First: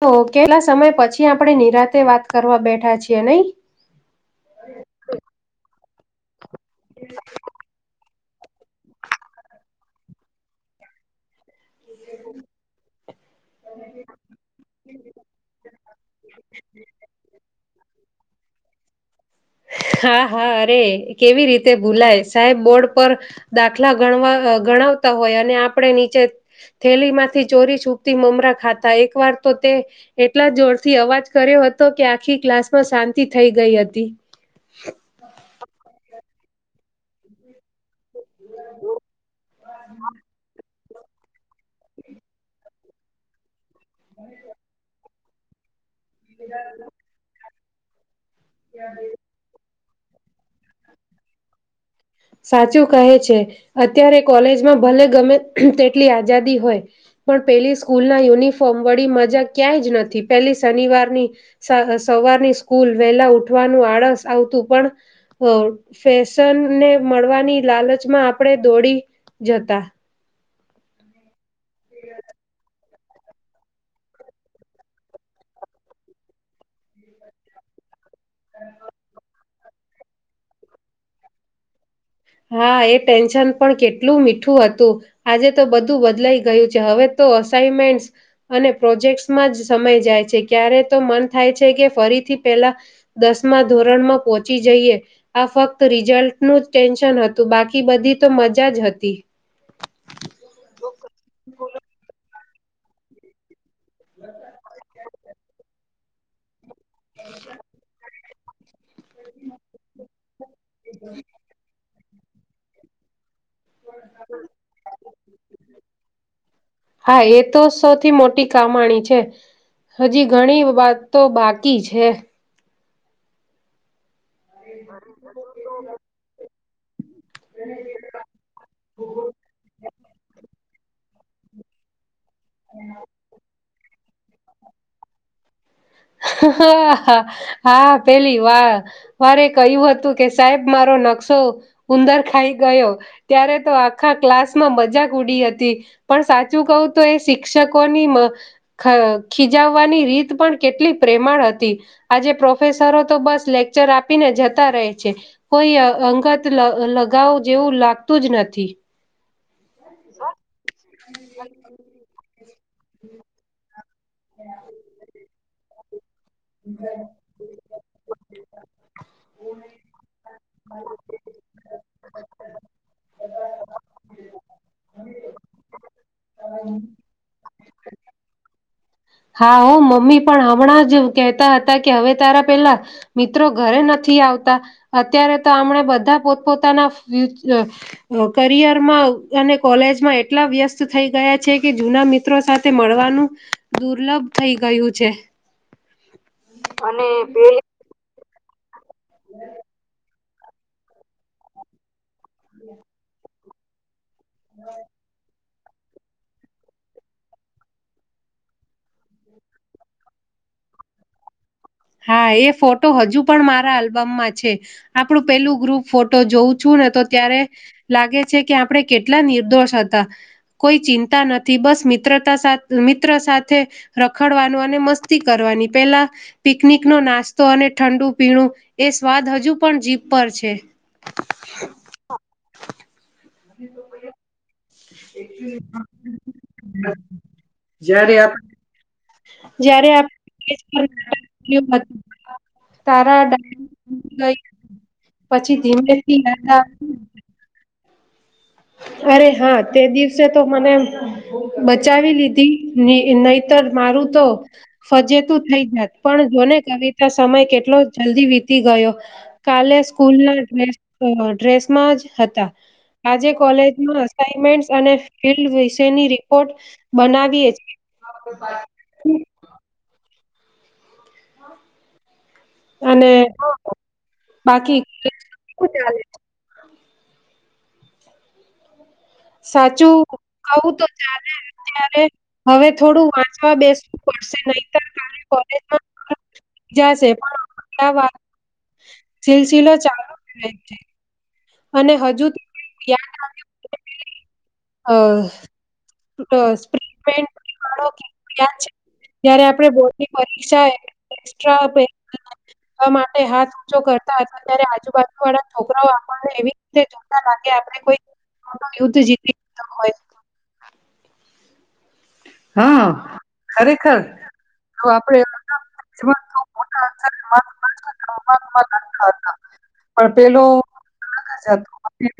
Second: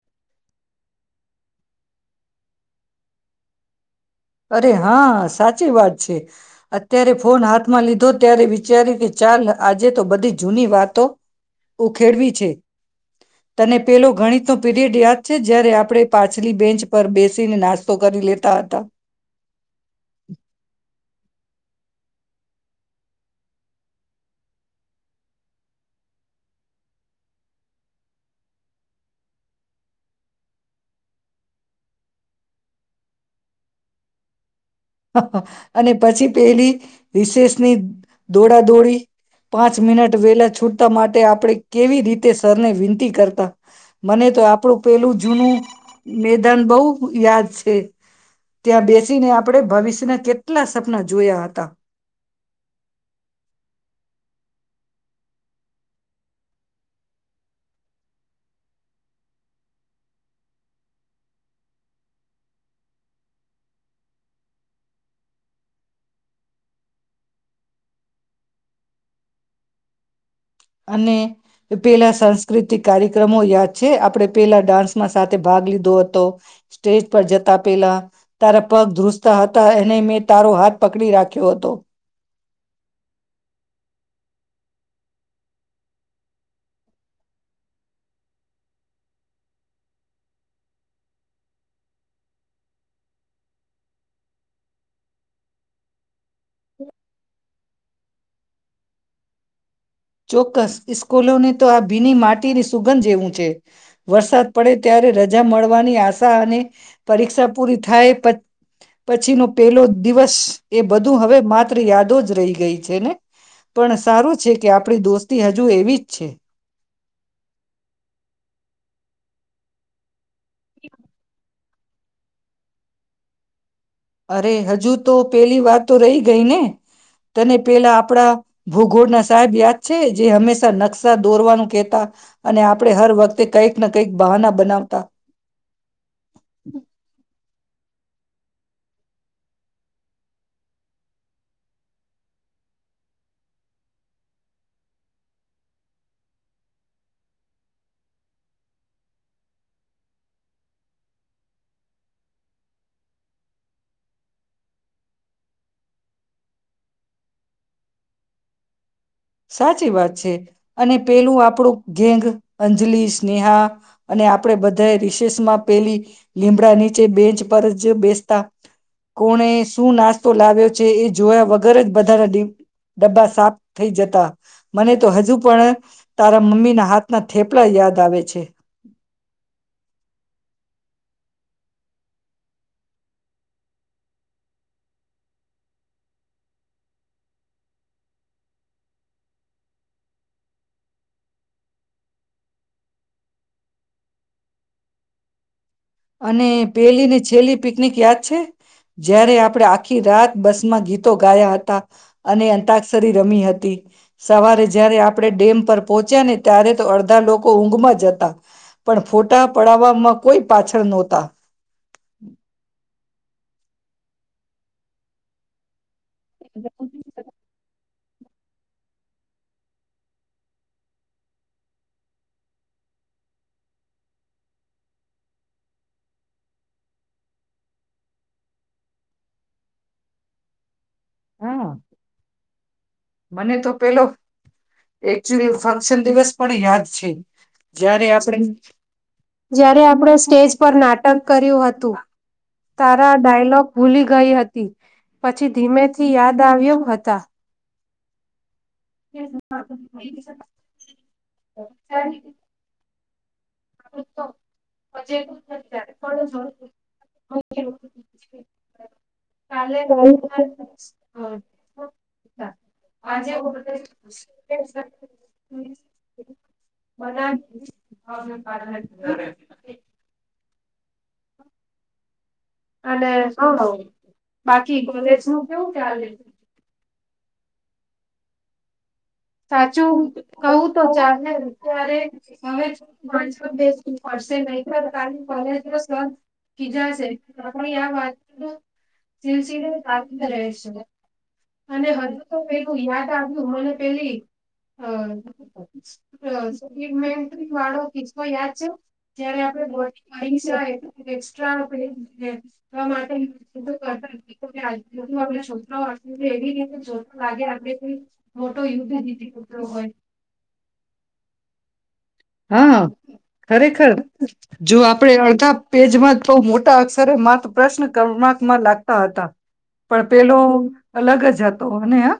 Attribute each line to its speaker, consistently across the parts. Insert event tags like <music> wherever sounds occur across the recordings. Speaker 1: તો કેટલા સમય પછી આપણે નિરાતે વાત કરવા બેઠા છીએ નહીં
Speaker 2: અરે હા સાચી વાત છે. છે. અત્યારે ફોન હાથમાં લીધો અત્યારે વિચાર્યું કે ચાલ આજે તો બધી જૂની વાતો ઉખેડવી છે તને પેલો ગણિતનો પીરિયડ યાદ છે જ્યારે આપણે પાછલી બેન્ચ પર બેસીને નાસ્તો કરી લે તા હતા.
Speaker 1: હા હા અરે કેવી રીતે ભૂલાય સાહેબ બોર્ડ પર દાખલા ગણવા ગણાવતા હોય અને આપણે નીચે થેલી માંથી ચોરી છૂપતી મમરા ખાતા એક વાર તો તે એટલા જોરથી અવાજ કર્યો હતો કે આખી ક્લાસમાં શાંતિ થઈ ગઈ હતી.
Speaker 2: અને પછી પેલી રિશેષની દોડા દોડી પાંચ મિનટ વેલા છૂટ ત માટે આપણે કેવી રીતે સરને વિનંતી કરતા. મને તો આપણું પેલું જ જૂનું મેદાન બહુ યાદ છ એ ત્યાં બેસીને આપ ભવિષ્યના કેટલા સપના જોયા હતા.
Speaker 1: સાચું કહે છે, અત્યારે કોલેજમાં ભલે ગમે તેટલી આઝાદી હોય પણ પેલી સ્કૂલના યુનિફોર્મ વડી મજા ક્યાંય જ નથી પેલી શનિવારની સવારની સ્કૂલ, વહેલા ઉઠવાનું આળસ આવતું પણ ફેશનને મળવાની લાલચમાં આપણે દોડી જતા.
Speaker 2: અને પેલા સાંસ્કૃતિક કાર્યક્રમો યાદ છે? આપણે પેલા ડાન્સમાં સાથે ભાગ લીધો હતો સ્ટેજ પર જતા પેલા તારા પગ ધ્રુજતા હ તા એને મેં તારો હાથ પકડી રાખ્યો હતો.
Speaker 1: હા એ ટેન્શન પણ કેટલું મીઠું હતું આજે તો બધું બદલાઈ ગયું છે હવે તો અસાઇમેન્ટસ અને પ્રોજેક્ટ્સમાં જ સમય જાય છે ક્યારે તો મન થાય છે કે ફરીથી પેલા દસમા ધોરણમાં પહોંચી જઈએ આ ફક્ત રિઝલ્ટનું જ ટેન્શ હતું બાકી બધી તો મજા જ હતી.
Speaker 2: ચોક્કસ ઇસ્કૂલોને તો આ ભીની માટ ટીની સુગંધ જેવું છે. વરસાદ પડે ત્યારે રજા મળવાની આ શા અને પરીક્ષા પૂરી થાય પ પછીનો પેલો દિવસ એ બધું હવે માત્ર યાદ દો જ રહી ગઈ છે ને? પણ સારું છે આપણી દોસ્તી હજુ એવી જ છે.
Speaker 1: હા એ તો સૌથી મોટી કમાણી છે હજી ઘણી વાતો તો બાક કી છે.
Speaker 2: અરે હજુ તો પેલી વાતો રહી ગઈ ને? તને પેલા આપડા ભૂગોળના સાહેબ યાદ છે જે હંમેશ નકશા દોરવાનું કેહતા અને આપડે હર વખતે કઈક ના કંઈક બહાના બનાવતા.
Speaker 1: હા પેલી વા વારે કહ્યું હતું કે સાહેબ મારો નકશો ઉંદર ખાઈ ગયો ત્યારે તો આખા ક્લાસમાં મજાક ઉડી હતી પણ સાચું કહું તો એ શિક્ષકોની મ ખ ખીજાવવાની રીત પણ કેટલી પ્રેમાળ હતી આજે પ્રોફેસરો તો બસ લેક્ચર આપીને જતા રહે છે કોઈ અંગત લ લગાવ જેવું લાગતું જ નથી.
Speaker 2: સાચી વાત છે અને પેલું આપણું ગેંગ અંજલિ, સ્નેહા અને આપણેે બધાએ રિસેસમાં પેલી લીમડા નીચે બેંચ પર જ બેસતા. કોને શું નાસ્તો લાવ આવ્યો છે એ જોયા વગ ગરજ બધાના ડબ્બા સાફ થઈ જ તા મને તો હજુ પણ તારા મમ્મીના હાથના થેપલા યાદ આવે છે.
Speaker 1: હા હો મમ્મી પણ હમણાં જ કહેતા હતા કે હવે તારા પેલા મિત્રો ઘરે નથી આવતા અત્યારે તો હમણા બધા પોતપોતાના કરિયરમાં અને કોલેજ એટલા વ્યસ્ત થઈ ગયા છે કે જુના મિત્રો સાથે મળવાનું દુર્લભ થઈ ગયું છે.
Speaker 2: અને પેલી ને છેલ્લી પિકનિક યાદ છે. જયારે આપણેે આખી રાત બસમાં ગીતો ગાયા હતા. અને અંતાક્ષરી રમી હતી. તે. સવારે જયારે આપણે ડેમ પર પહોંચ્યા ને ત્યારે તો અડધા લોકો ઊંઘમાં જ હતા. પણ ફોટા પડવામાં કોઈ પાછા ખર નોતા.
Speaker 1: હા એ ફોટો હજુ પણ મારા આલ્બમમાં છે. આપણું પેલું ગ્રુપ ફોટો જોઉં છું ને તો ત્યારે લાગે છે કે આપણે કેટલા નિર્દોષ હતા કોઈ ચિંતા નથી બસ મિત્રતા સાથે મિત્ર સાથે રખડવાનું અને મસ્તી કરવાની પેલા પિકનિકનો નાસ્તો અને ઠંડુ પીણું એ સ્વાદ હજુ પણ જીપ પર છે.
Speaker 2: હા. મને તો પેલો એકચુલી ફંક્શન દિવસ પણ યાદ છે. જયારે આપણે જ્યારે આપણે સ્ટેજ પર નાટક કર્યું હતું. તારા ડાયલોગ ભૂલી ગઈ હતી પછી ધીમેથી યાદ આવ્યો હતા.
Speaker 1: અરે હા તે દિવસે તો મને બચાવી લીધી ને એ નઇ. તર મારું તો ફજેતું થઈ જાત પણ જોને કવિતા સમય કેટલો જલ્દી વીતી ગયો. કાલે સ્કૂલ ના ડ્રેસ ડ્રેસમાં જ હતા આજે કોલેજમાં અસાઇનમેન્ટ્ અને ફિલ્ડ વિશેની રિપોર્ટ બનાવીએ છીએ.
Speaker 2: <inaudible> અને હ બાકી કોલેજ નું કેવું ચાલે? સાચું કવું તો ચાલે ત્યારે હવે જ વાંચવા બેસવું પડશે નહીતર કાલે કોલેજના સર
Speaker 1: જશે
Speaker 2: ખીજાશે
Speaker 1: પણ
Speaker 2: આપાણી
Speaker 1: આ
Speaker 2: વાત નો સિલસિલો ચાલુ
Speaker 1: જ રહે
Speaker 2: રેહશે.
Speaker 1: છે
Speaker 2: અને હજુ તો પેલું યાદ આવ્યું હને <inaudible> અહ <inaudible>
Speaker 1: આવ્યું
Speaker 2: વાળો કિસ્સો યાદ છે જ્યારે
Speaker 1: જયારે આપણે બોર્ડની પરીક્ષા
Speaker 2: આપડે <inaudible> એક્સ્ટ્રા પેજ <inaudible>
Speaker 1: આ માટે હાથ ઊંચો કરતા હતા ત્યારે
Speaker 2: પેહલા
Speaker 1: આજુબાજુ વાળા
Speaker 2: છોકરાઓ
Speaker 1: આપણને
Speaker 2: એવી રીતે જોતા લાગે આપડે
Speaker 1: આપણે
Speaker 2: પણ
Speaker 1: કોઈ
Speaker 2: મોટો
Speaker 1: મોટું
Speaker 2: યુદ્ધ જીતી કુતરો
Speaker 1: લીધું
Speaker 2: હોય. હા ખરેખર જો આપડે અડધા પેજમાં તો મોટા અક્ષરે માત્ર પ્રશ્ન કર્માકમાં લાગતા હતા. પણ પેલો અલગ જ હતો અને આહ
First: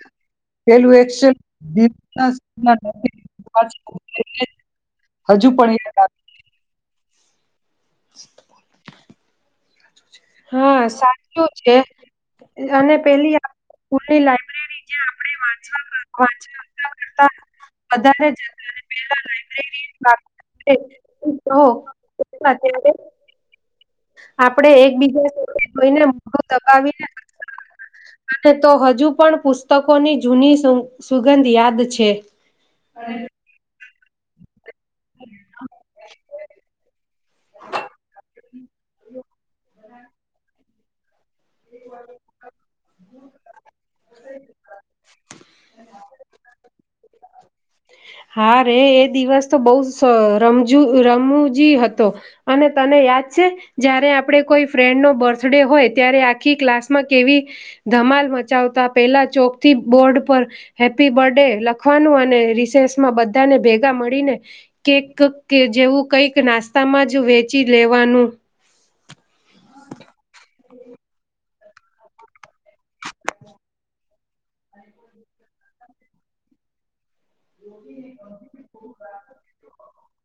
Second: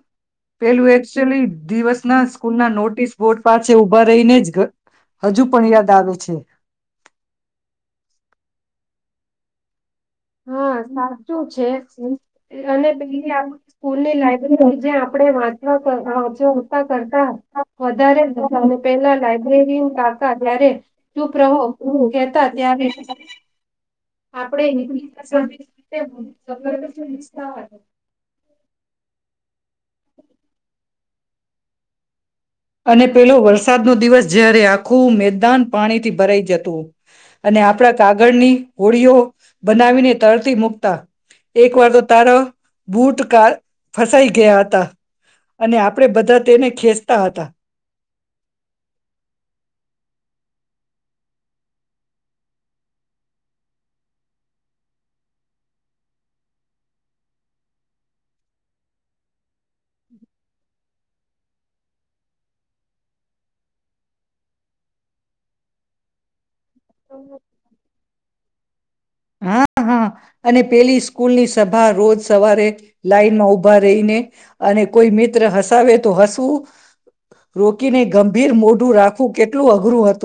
Speaker 2: પેલું એકચુલી દિવસ ના સ્કૂલ ના નોટિસ બોર્ડ પાસે ઉભા રહીને જ ઘ હજુ પણ યાદ આવે છે.
Speaker 1: <inaudible>
Speaker 2: હા સાચું છે અને પેલી <inaudible> સ્કૂલની લાયબ્રેરી જે આપણે વાચવા વાચવાતા કરતા વધારે
Speaker 1: જતા અને
Speaker 2: <inaudible> પેલા લાઈબ્રેરી
Speaker 1: લાયબ્રેરી
Speaker 2: કાકા જ્યારે ચુપ રહો એવું કેતા ત્યારે
Speaker 1: ત્યારે
Speaker 2: આપણે <inaudible>
Speaker 1: જોઈને મો દબાવીને <inaudible> અને તો હજુ પણ પુસ્તકોની જૂની સુગ-સુગંધ યાદ છે.
Speaker 2: અને પેલો વરસાદનો દિવસ જ્યારે આખું મેદાન પાણીથી ભરાઈ જતું. અને આપણા કાગળની હોળીઓ બનાવીને તરતી મુક તા. એક વાર તો તારા બૂટ કાળ ફસાઈ ગયા તા અને આપણે બધા તેને ખેંચતા હતા.
Speaker 1: હા રે એ દિવસ તો બૌ સ રમજુ રમૂજી હતો અને તને યાદ છે જયારે આપણે કોઈ ફ્રેન્ડ નો બર્થડે હોય ત્યારે આખી ક્લાસ માં કેવી ધમાલ મચાવતા પેલા ચોક થી બોર્ડ પર હેપી બર્થડે લખવાનું અને રિસેસ માં બધાને ભેગા મળીને કેક જેવું કઈક નાસ્ સ્તામાં જ વેચી લેવાનું.
Speaker 2: હા હા અને પેલી સ્કૂલની સભા રોજ સવારે લાઈન માં ઊભા રહીને અને કોઈ મિત્ર હસાવે તો હસવું રોકીને ગંભીર મોઢું રાખવું કેટલું અઘરું હ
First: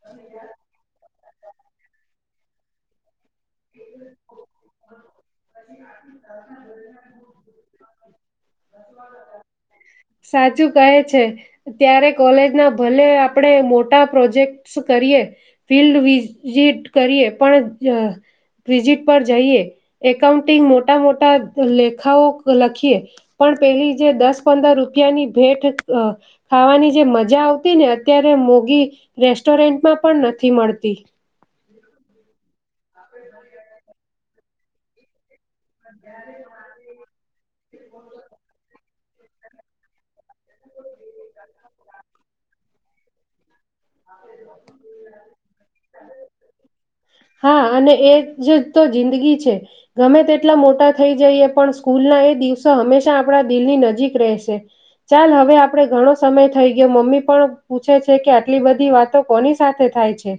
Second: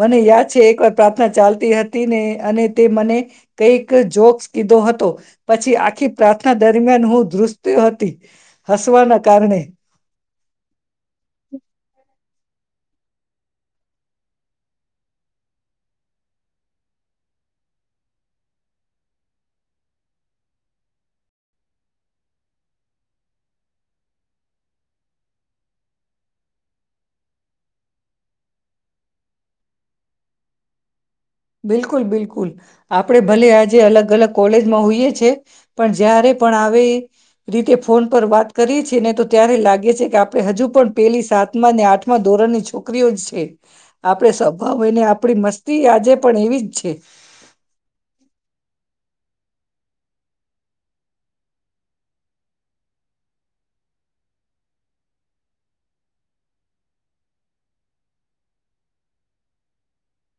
Speaker 2: મને યાદ છે એકવાર પ્રાપ્ત તા ચાલતી હતી ને અને તે મને કઈક જોક્સ કીધો હતો. પછી આખી પ્રાર્થના દરમિયાન હું ધ્રુસતી હતી હસવાના કારણે.
Speaker 1: સાચું ના ભલે આપણે મોટા પ્રોજેક્ટજ કરીએ ફિલ્ડ વિઝિટ કરીએ. પણ જ વિઝિટ પર જઈએ એકાઉન્ટિંગ મોટા મોટા લેખાઓ લખીએ પણ પેલી જે દસ પંદર રૂપિયાની ભેટ અહ ખાવાની જે મજા આવતી ને અત્યારે મોગી રેસ્ટોરેન્ટમાં પણ નથી મળતી.
Speaker 2: બિલકુલ બિલકુલ આપડે ભલે આજે અલગ અલગ કોલેજમાં હોઈએ છે પણ જ્યારે પણ આવે રીતે ફોન પર વાત કરીએ છીએ ને તો ત્યારે લાગે છે કે આપણે હજુ પણ પેલી સાતમા ને આઠમા ધોરણની છોકરીઓ જ છે. આપડે સ્વભાવ હોયને આપડી મસ્તી આજે પીજ છે.
Speaker 1: હા અને એ જ તો જિંદગી છે ગમે તેટલા મોટા થઈ જઈએ પણ સ્કૂલના એ દિવસો હંમેશા આપણા દિલની નજીક રહેશે ચાલ, હવે આપણે ઘણો સમય થઈ ગયો મમ્મી પણ પૂછે છે કે આટલી બધી વાતો કોની સાથે થાય છે?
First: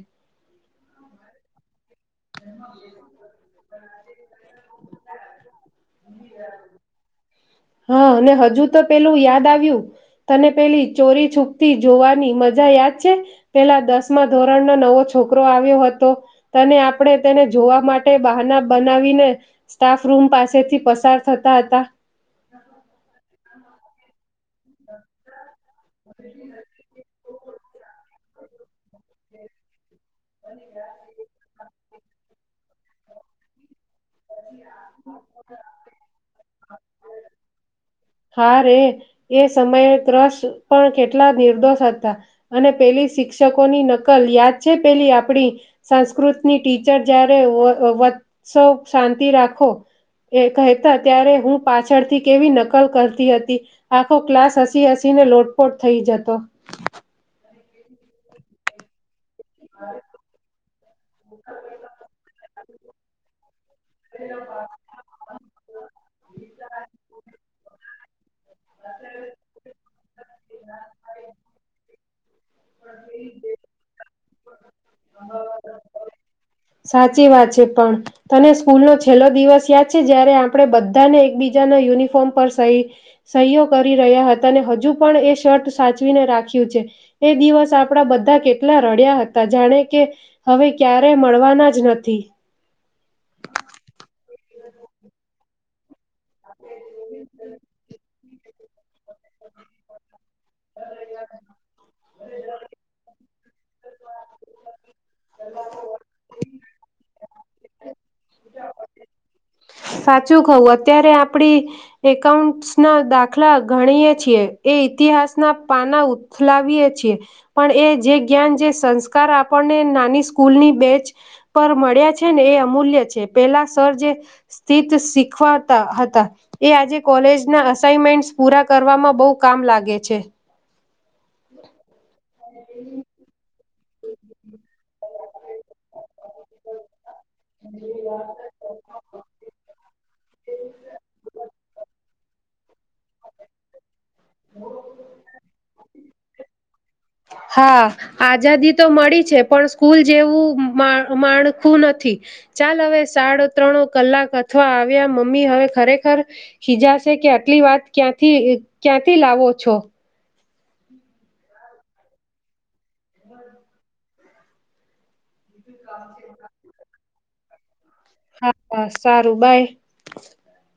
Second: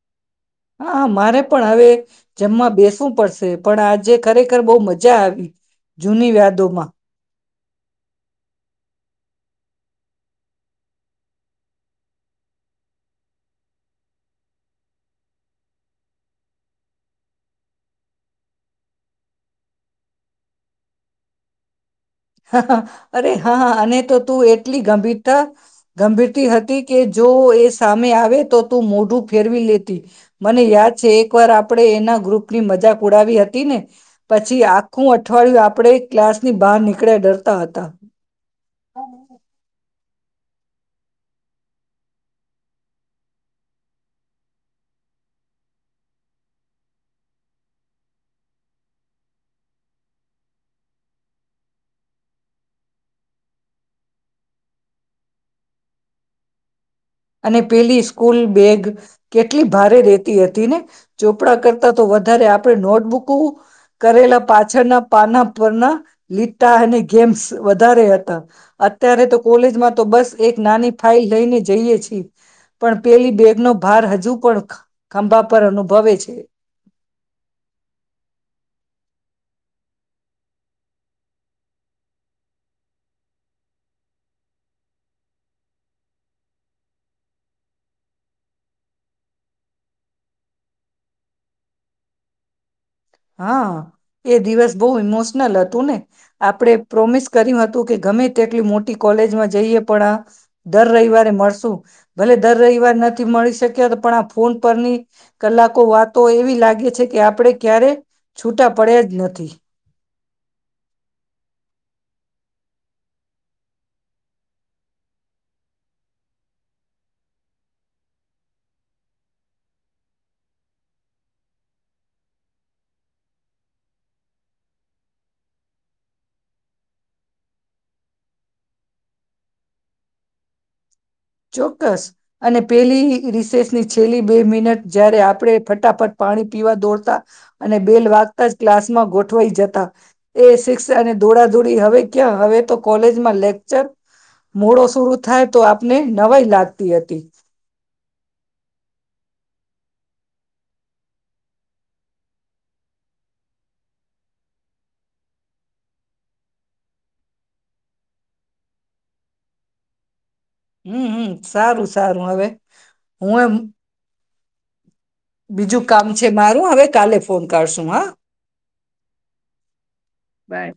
Speaker 2: હા, મારે પણ હવે જમવા બેસવું પડશે. પણ આજે ખરેખર બહુ મજા આવી જૂની યાદોમાં.
Speaker 1: હા અને હજુ તો પેલું યાદ આવ્યું તને પેલી ચોરી છૂપતી જોવાની મજા યાદ છે? પેલા દસમા ધોરણનો નવો છોકરો આવ્યો હતો તને આપણે તેને જોવા માટે બહાના બનાવીને સ્ટાફરૂમ પાસેથી પસાર થતા હતા.
Speaker 2: અરે હા અને તો તું એટલી ગંભીરતા ગંભીરતી હતી કે જો એ સામે આવે તો તું મોઢું ફેરવી લે તી મને યાદ છે એક વાર આપણે એના ગ્રુપ ની મજા ઉડાવી હતી ને? પછી આખું અઠવાડિયું આપડે ક્લાસની બહાર ની
Speaker 1: હા રે એ સમયે ત્રસ પણ કેટલા નિર્દોષ હતા અને પેલી શિક્ષકોની નકલ યાદ છે પેલી આપણી સંસ્કૃતની ટીચર જ્યારે વત વત્સવ શાંતિ રાખો એ કહેતા ત્યારે હું પાછળથી કેવી નકલ કરતી હતી આખો ક્લાસ હસી હસીને લોટપોટ થઈ જતો.
Speaker 2: અને પેલી સ્કૂલ બેગ કેટલી ભારે રેહતી હતી ને ચોપડા કરતા તો વધારે આપ આપે નોટબુકુ કરેલા પાછળના પાના પરના લીટા અને ગેમ્સ વધારે હ અત્યારે તો કોલેજમાં તો બસ એક નાની ફાઈલ લઈને જઈએ છીએ. તી. પણ પેલી બેગનો ભાર હજુ પણ ખંભા પર અનુભવે છે.
Speaker 1: સાચી વાત છે પણ તને સ્કૂલનો છેલ્લો દિવસ યાદ છે જયારે આપણે બધાને એકબીજાના યુનિફોર્મ પર સહી સહયો કરી રહ્યા હતા ને હજુ પણ એ શર્ટ સાચવીને રાખ્યું છે એ દિવસ આપણા બધા કેટલા રડ્યા હતા જાણે કે હવે ક્યારે મળવાનું ના જ નથી.
Speaker 2: હા એ દિવસ બહુ ઈમોશનલ હતું ને આપણેે પ્રોમિસ કર્યું હતું કે ગમે તેટલી મોટી કોલેજમાં જઈએ પણ આ દર રઈવારે મળશું ભલે દર રઈવાર ન નથી મળી શક્યા પણ આ ફોન પરની કલાકો વાતો એવી લાગે છે કે આપણે ક્યારે છૂટા પડયા જ નથી.
Speaker 1: સાચું કવુ અત્યારે આપડી એકાઉન્ટસના દાખલા ગણીએ છીએ એ ઈતિહાસના પાના ઉથલાવીએ છીએ પણ એ જે જ્ઞાન, જે સંસ્કાર આપણને નાની સ્કૂલની બેચ પર મળ્યા છે ને એ અમૂલ્ય છે પેલા સર જે સ્થિત શીખવાડતા હતા એ આજે કોલેજના અસાઇમેન્ટસ પૂરા કરવામાં બઉ કામ લાગે છે.
Speaker 2: ચોક્કસ. અને પેલી રિસેસ ની છેલ્લી બે મિનટ જયારે આપણે ફટાફટ પાણી પીવા દોડતા અને બેલ વાગતા જ ક્લાસમાં ગોઠવાઈ જતા એ શિક્ષ અને દોડા દોડી હવે ક્યાં હવે તો કોલેજમાં લેકચર મોડો શુરુ થાય તો આપ ને નવાઈ લાગતી હતી.
Speaker 1: હા આઝાદી તો મળી છે. પણ સ્કૂલ જેવું માણખું નથી ચાલ હવે સાડા ત્રણ કલાક અથવા આવ્યા મમ્મી હવે ખરેખર ખીજાશે કે આટલી વાત ક્યાંથી ક્યાંથી લાવો છો.
Speaker 2: હમ હમ, સારું સારું, હવે હું એમ બીજું કામ છે મારું હવે કાલે ફોન કરશું હા.
Speaker 1: હા, હા સારું બાય.
Speaker 2: બાય